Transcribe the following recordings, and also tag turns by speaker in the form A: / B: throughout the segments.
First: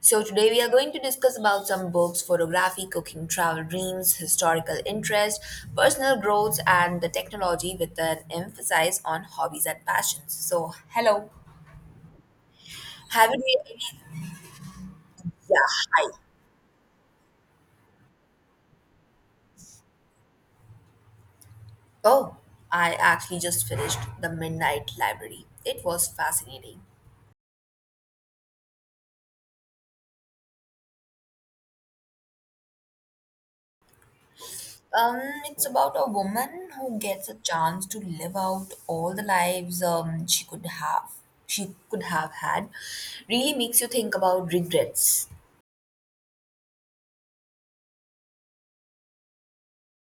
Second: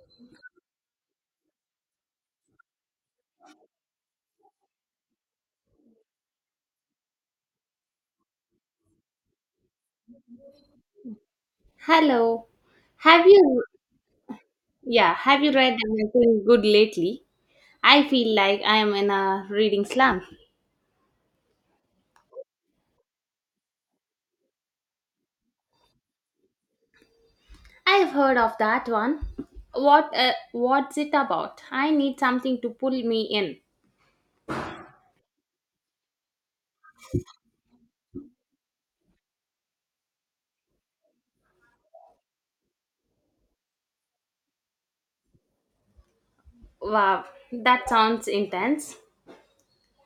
A: So today we are going to discuss about some books, photography, cooking, travel dreams, historical interest, personal growth, and the technology with an emphasis on hobbies and passions. So hello,
B: Hello. Have
A: have you
B: you
A: read any?
B: yeah, have you
A: Yeah,
B: read
A: hi.
B: anything good lately? I feel like I am in a reading slump.
A: Oh, I actually just finished The Midnight Library. It was fascinating.
B: I've heard of that one. What's it about? I need something to pull me in.
A: Um, it's about a woman who gets a chance to live out all the lives she could have had. Really makes you think about regrets.
B: Wow, that sounds intense.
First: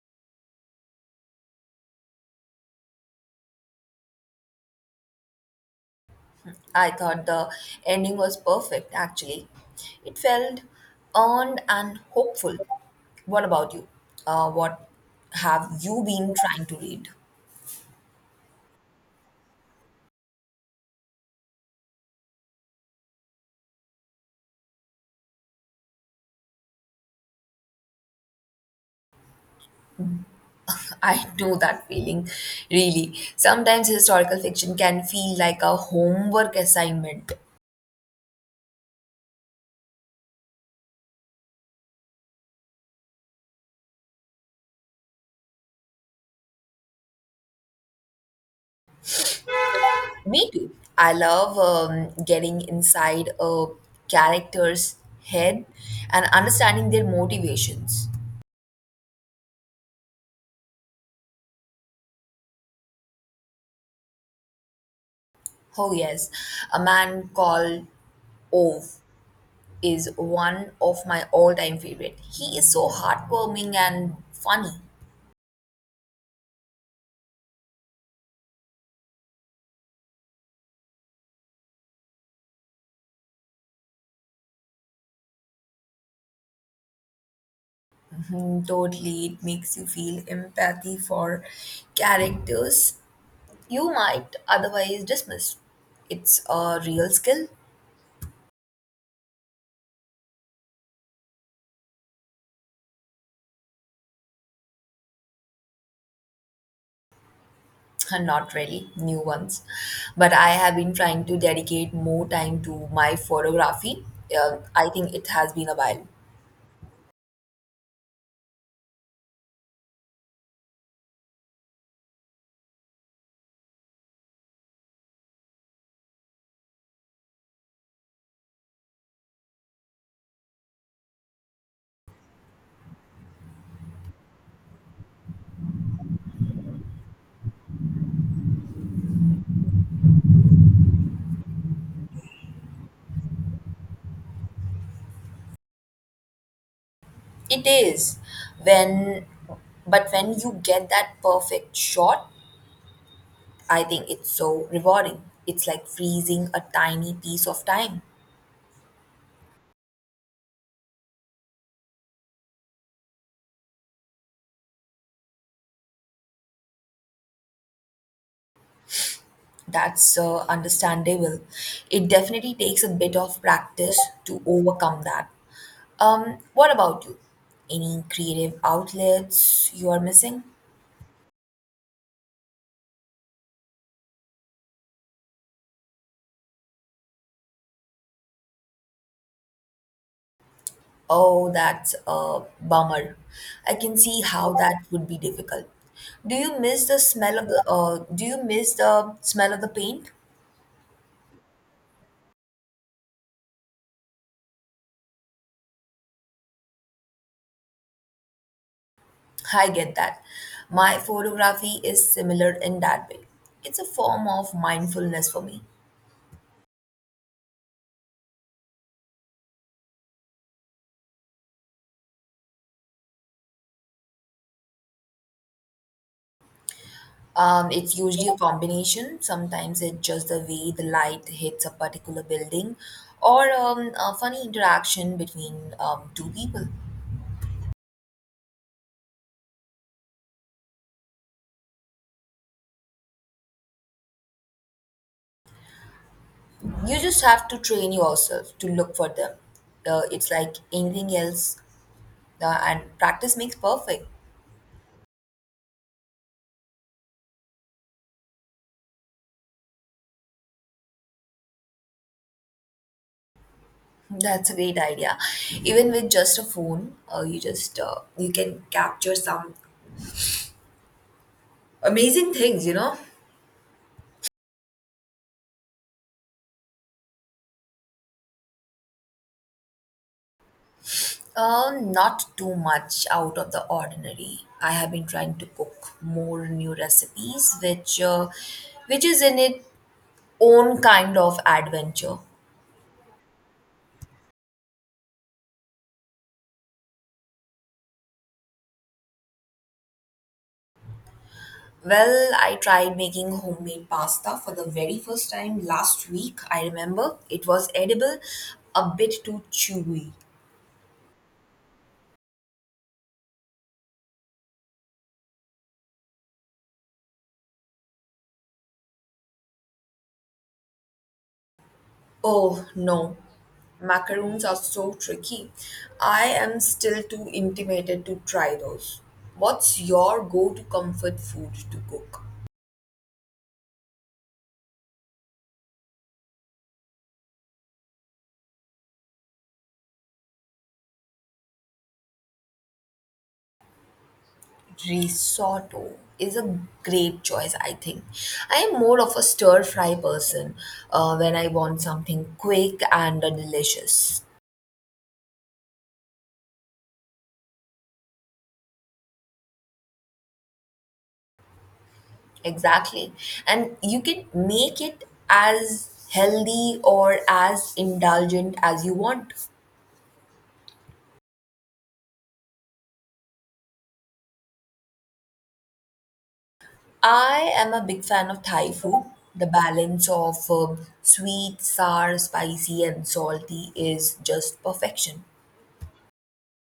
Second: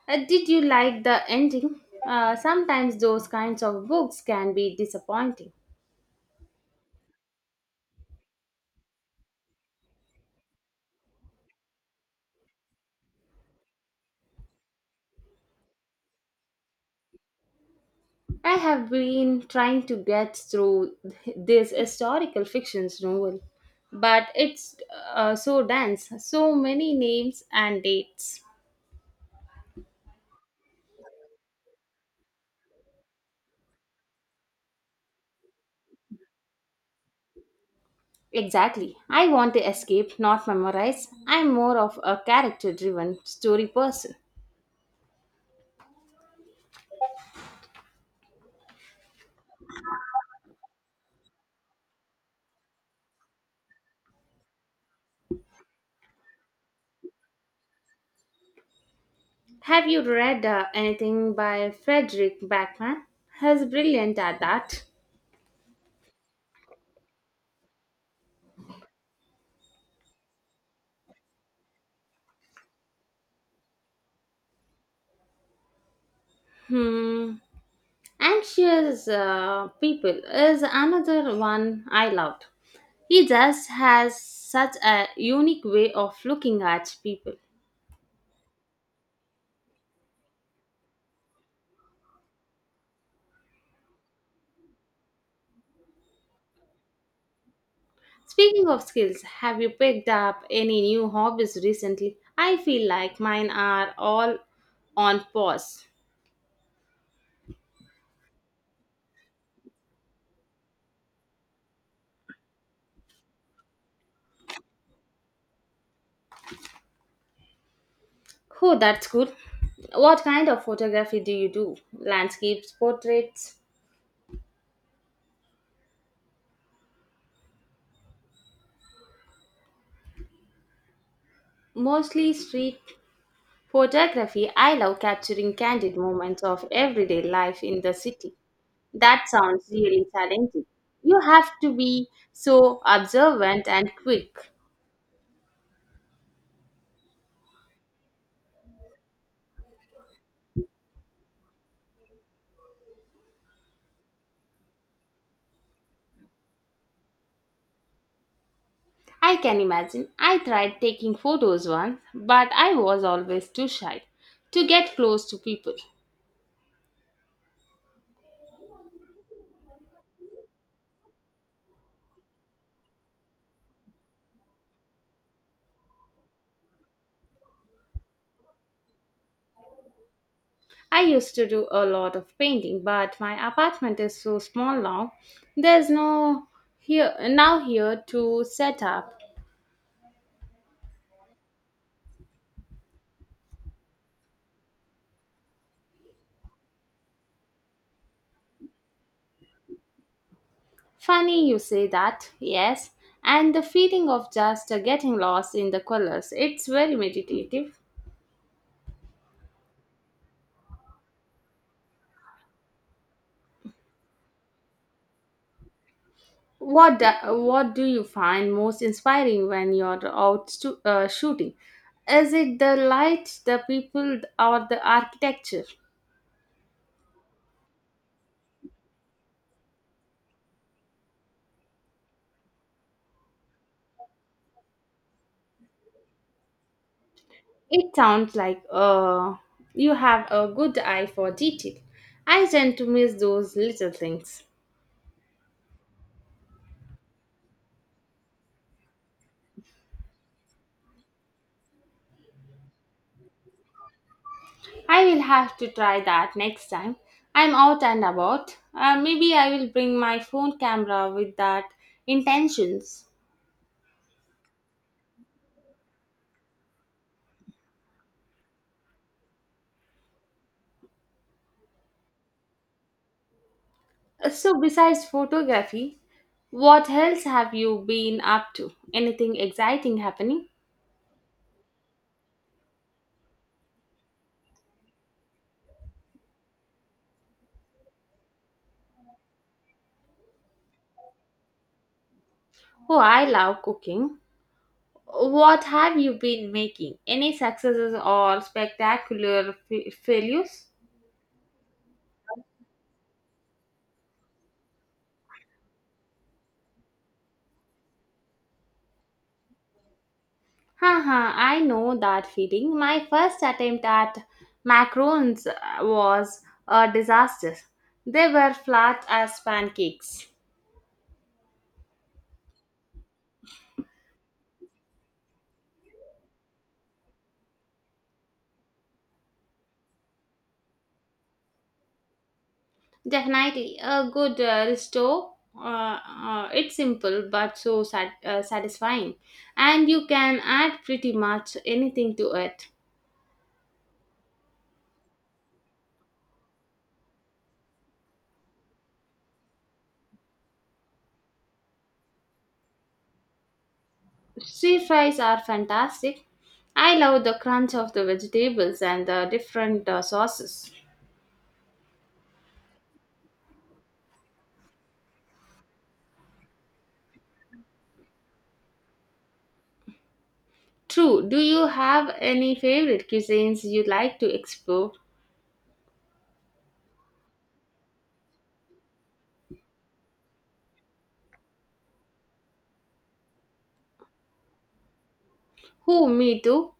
B: Did you like the ending? Sometimes those kinds of books can be disappointing.
A: I thought the ending was perfect, actually. It felt earned and hopeful. What about you? What have you been trying to read?
B: I have been trying to get through this historical fiction's novel, but it's so dense, so many names and dates.
A: I know that feeling, really. Sometimes historical fiction can feel like a homework assignment.
B: Exactly. I want to escape, not memorize. I'm more of a character driven story person.
A: Me too. I love getting inside a character's head and understanding their motivations.
B: Have you read anything by Frederick Backman? He's brilliant at that.
A: Oh, yes, a man called Ove is one of my all-time favorite. He is so heartwarming and funny.
B: Hmm. Anxious People is another one I loved. He just has such a unique way of looking at people.
A: Mhm, totally, it makes you feel empathy for characters you might otherwise dismiss. It's a real skill,
B: Speaking of skills, have you picked up any new hobbies recently? I feel like mine are all on pause.
A: and not really new ones, but I have been trying to dedicate more time to my photography. I think it has been a while.
B: Oh, that's good. What kind of photography do you do? Landscapes, portraits? Mostly street photography. I love capturing candid moments of everyday life in the city. That sounds really challenging. You have to be so observant and quick.
A: It is when, but when you get that perfect shot I think it's so rewarding. It's like freezing a tiny piece of time.
B: I can imagine. I tried taking photos once, but I was always too shy to get close to people.
A: That's understandable. It definitely takes a bit of practice to overcome that. What about you? Any creative outlets you are missing?
B: I used to do a lot of painting, but my apartment is so small now. There's no here to set up.
A: Oh, that's a bummer. I can see how that would be difficult. Do you miss the smell of the do you miss the smell of the paint?
B: Funny you say that. Yes, and the feeling of just getting lost in the colors. It's very meditative.
A: I get that. My photography is similar in that way. It's a form of mindfulness for me.
B: What do, what do you find most inspiring when you're out shooting? Is it the light, the people, or the architecture?
A: It's usually a combination. Sometimes it's just the way the light hits a particular building or a funny interaction between two people.
B: It sounds like you have a good eye for detail. I tend to miss those little things.
A: You just have to train yourself to look for them. It's like anything else, and practice makes perfect.
B: I will have to try that next time. I'm out and about. Maybe I will bring my phone camera with that intentions.
A: That's a great idea. Even with just a phone, you can capture some amazing things, you know.
B: So, besides photography, what else have you been up to? Anything exciting happening?
A: Not too much out of the ordinary. I have been trying to cook more new recipes, which is in its own kind of adventure.
B: Oh, I love cooking. What have you been making? Any successes or spectacular failures?
A: Well, I tried making homemade pasta for the very first time last week. I remember it was edible, a bit too chewy.
B: Haha, I know that feeling. My first attempt at macarons was a disaster. They were flat as pancakes.
A: Oh no, macaroons are so tricky. I am still too intimidated to try those. What's your go to comfort food to cook?
B: Definitely a good restore. It's simple but so satisfying, and you can add pretty much anything to it.
A: Risotto is a great choice, I think. I am more of a stir fry person when I want something quick and delicious.
B: Stir fries are fantastic. I love the crunch of the vegetables and the different sauces.
A: Exactly. And you can make it as healthy or as indulgent as you want.
B: True. Do you have any favorite cuisines you like to explore?
A: I am a big fan of Thai food. The balance of sweet, sour, spicy, and salty is just perfection.
B: Who? Me too.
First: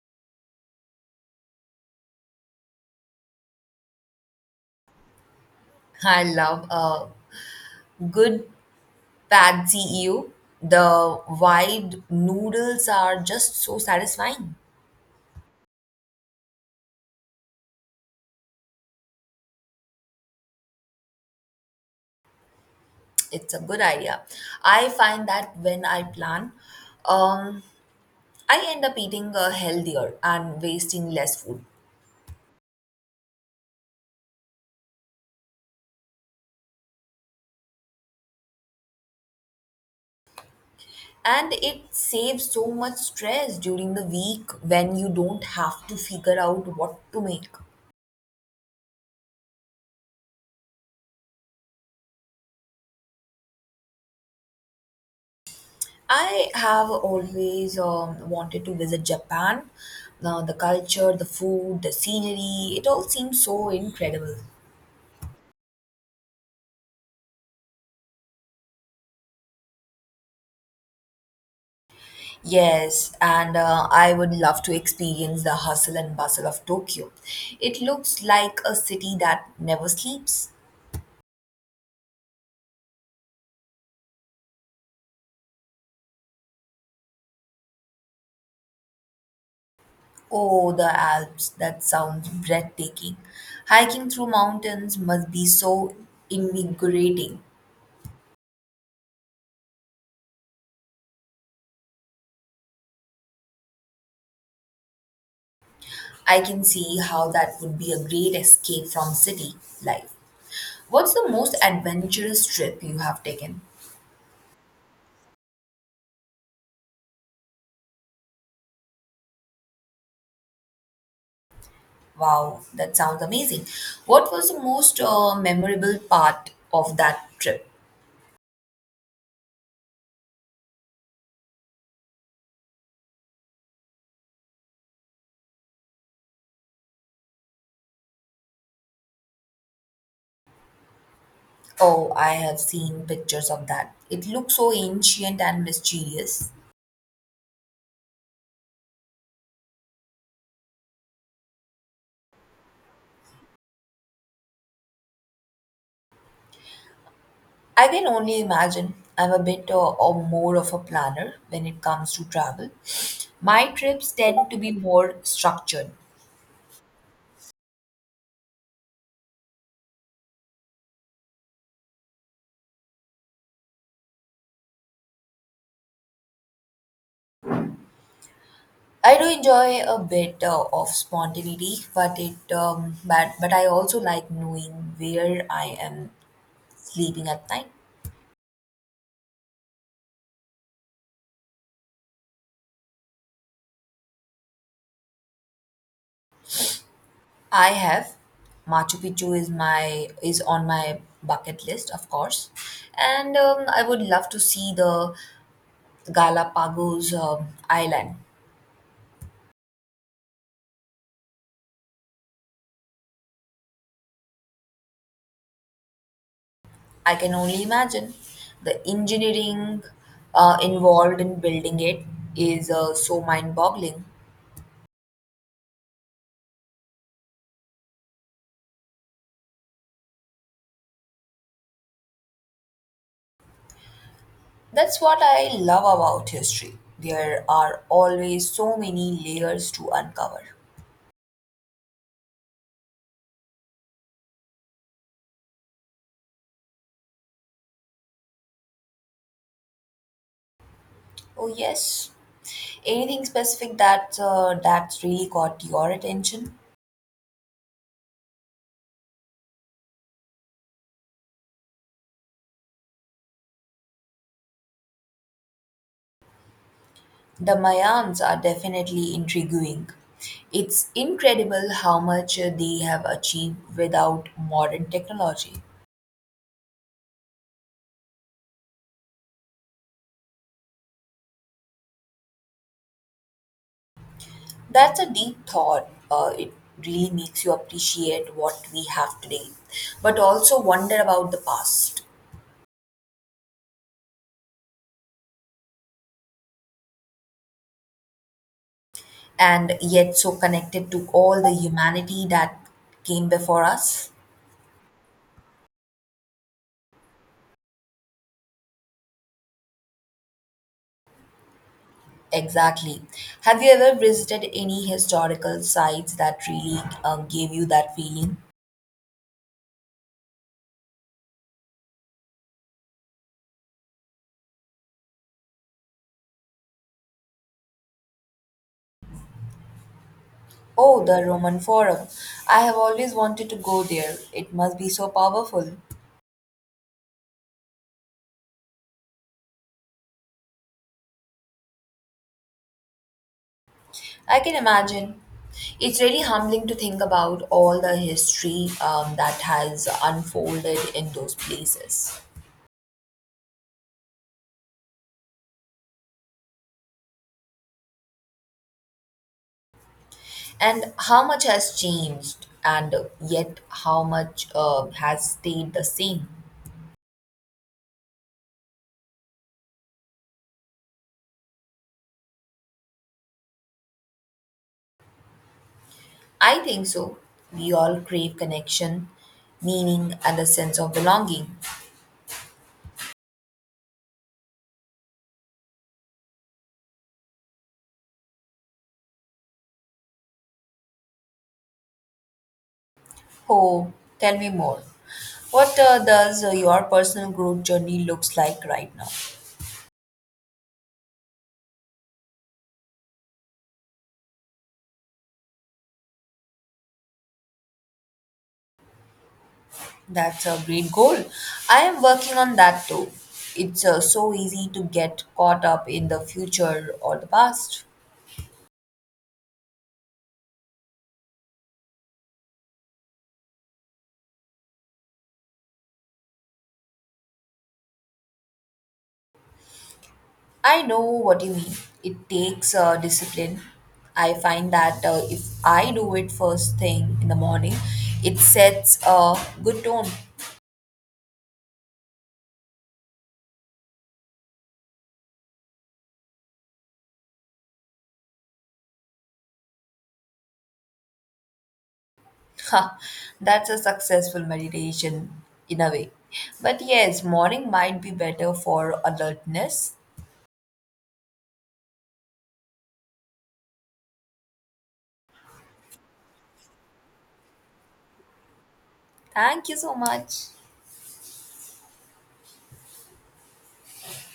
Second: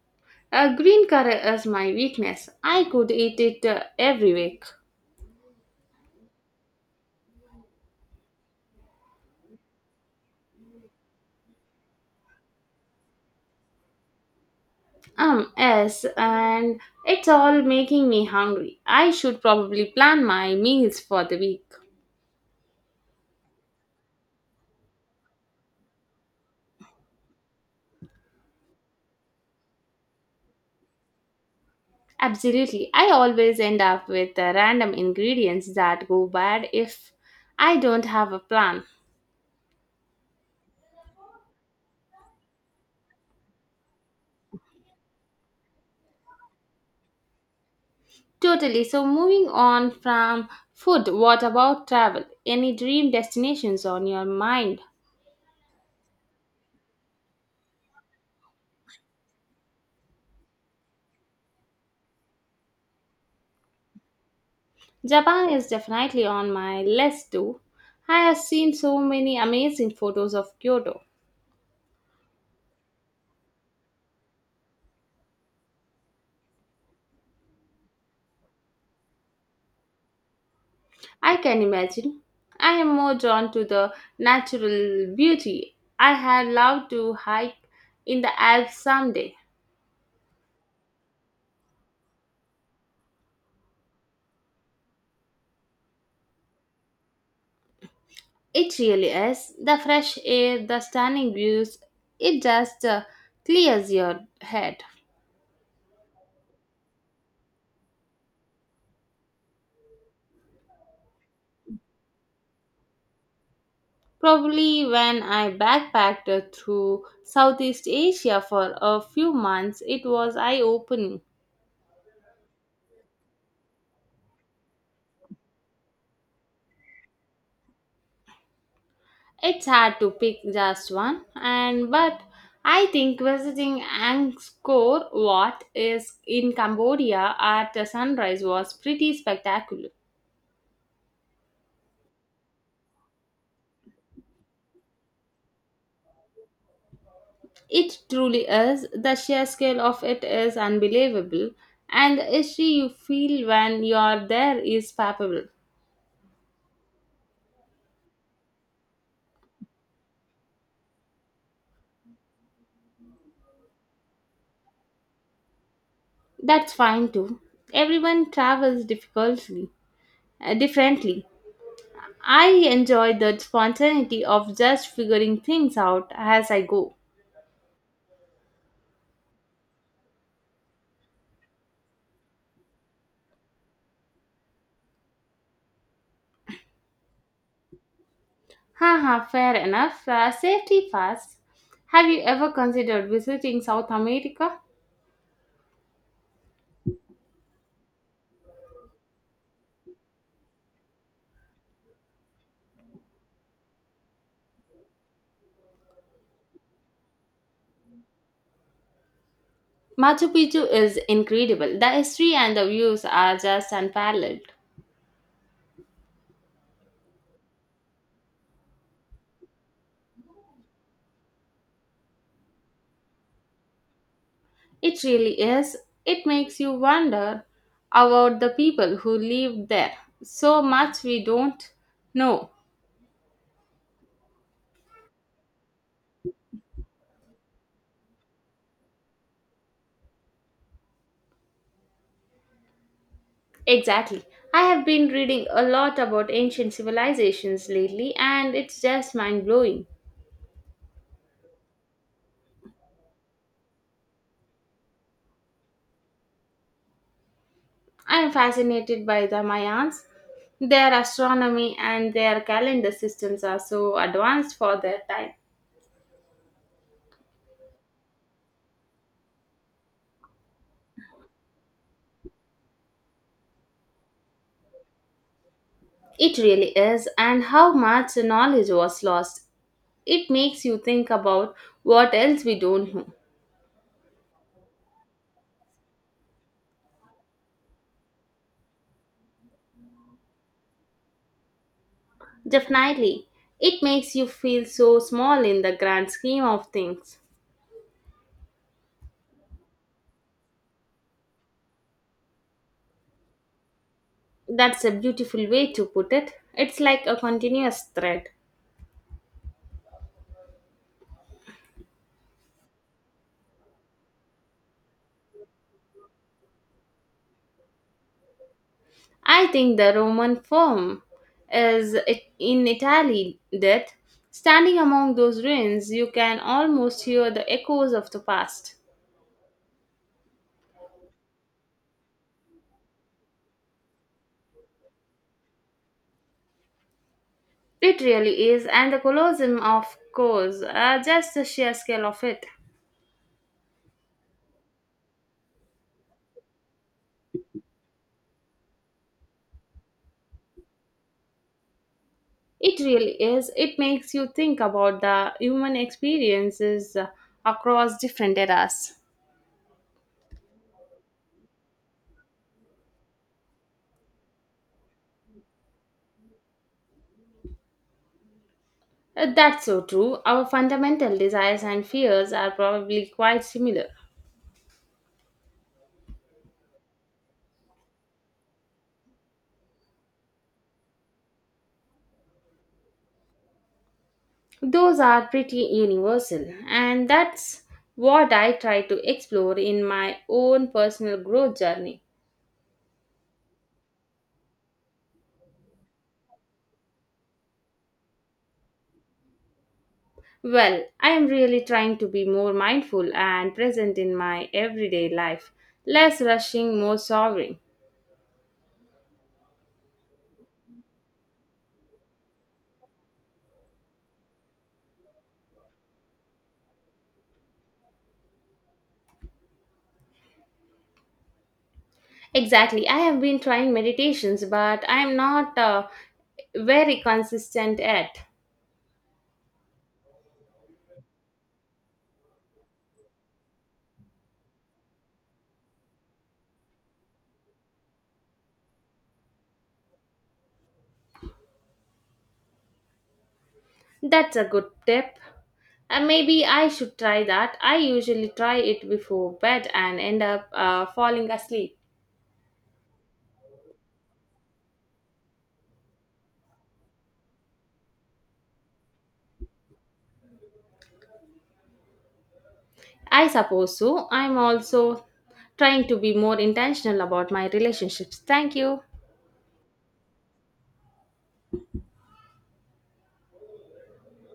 B: Green curry is my weakness. I could eat it every week.
A: I love a good pad see ew. The wide noodles are just so satisfying.
B: Yes, and it's all making me hungry. I should probably plan my meals for the week.
A: It's a good idea. I find that when I plan, um, I end up eating healthier and wasting less food.
B: Absolutely. I always end up with random ingredients that go bad if I don't have a plan.
A: And it saves so much stress during the week when you don't have to figure out what to make.
B: Totally. So, moving on from food, what about travel? Any dream destinations on your mind?
A: I have always wanted to visit Japan. Now the culture, the food, the scenery, it all seems so incredible.
B: Japan is definitely on my list too. I have seen so many amazing photos of Kyoto.
A: Yes, and I would love to experience the hustle and bustle of Tokyo. It looks like a city that never sleeps.
B: I can imagine. I am more drawn to the natural beauty. I had loved to hike in the Alps someday.
A: Oh, the Alps. That sounds breathtaking. Hiking through mountains must be so invigorating.
B: It really is. The fresh air, the stunning views, it just clears your head.
A: I can see how that would be a great escape from city life. What's the most adventurous trip you have taken?
B: Probably when I backpacked through Southeast Asia for a few months, it was eye opening.
A: Wow, that sounds amazing. What was the most memorable part of that trip?
B: It's hard to pick just one, and but I think visiting Angkor Wat is in Cambodia at the sunrise was pretty spectacular.
A: Oh, I have seen pictures of that. It looks so ancient and mysterious.
B: It truly is. The sheer scale of it is unbelievable, and the history you feel when you are there is palpable.
A: I can only imagine. I'm a bit or more of a planner when it comes to travel. My trips tend to be more structured.
B: That's fine too. Everyone travels differently. I enjoy the spontaneity of just figuring things out as I go.
A: I do enjoy a bit of spontaneity, but it but I also like knowing where I am sleeping at night.
B: Haha, fair enough. Safety first. Have you ever considered visiting South America?
A: I have Machu Picchu is on my bucket list, of course, and I would love to see the Galapagos island.
B: Machu Picchu is incredible. The history and the views are just unparalleled.
A: I can only imagine the engineering involved in building it is so mind boggling.
B: It really is. It makes you wonder about the people who lived there. So much we don't know.
A: That's what I love about history. There are always so many layers to uncover.
B: Exactly. I have been reading a lot about ancient civilizations lately, and it's just mind blowing.
A: Oh, yes. Anything specific that's really caught your attention?
B: I am fascinated by the Mayans. Their astronomy and their calendar systems are so advanced for their time.
A: The Mayans are definitely intriguing. It's incredible how much they have achieved without modern technology.
B: It really is, and how much knowledge was lost. It makes you think about what else we don't know.
A: That's a deep thought. It really makes you appreciate what we have today, but also wonder about the past,
B: Definitely, it makes you feel so small in the grand scheme of things.
A: and yet so connected to all the humanity that came before us.
B: That's a beautiful way to put it. It's like a continuous thread.
A: Exactly. Have you ever visited any historical sites that really gave you that feeling?
B: I think the Roman Forum in Italy that standing among those ruins you can almost hear the echoes of the past.
A: Oh, the Roman Forum. I have always wanted to go there. It must be so powerful.
B: It really is, and the Colosseum, of course, just the sheer scale of it.
A: I can imagine. It's really humbling to think about all the history that has unfolded in those places.
B: It really is. It makes you think about the human experiences across different eras.
A: And how much has changed, and yet how much has stayed the same.
B: That's so true. Our fundamental desires and fears are probably quite similar.
A: I think so. We all crave connection, meaning, and a sense of belonging.
B: Those are pretty universal, and that's what I try to explore in my own personal growth journey.
A: Oh, tell me more. What does your personal growth journey looks like right now?
B: Well, I am really trying to be more mindful and present in my everyday life, less rushing, more sovereign.
A: That's a great goal. I am working on that too. It's so easy to get caught up in the future or the past.
B: Exactly, I have been trying meditations, but I am not very consistent at.
A: I know what you mean. It takes discipline. I find that if I do it first thing in the morning, it sets a good tone.
B: That's a good tip. Maybe I should try that. I usually try it before bed and end up falling asleep.
A: Ha, that's a successful meditation in a way. But yes, morning might be better for alertness.
B: I suppose so. I'm also trying to be more intentional about my relationships. Thank you.
A: Thank you so much.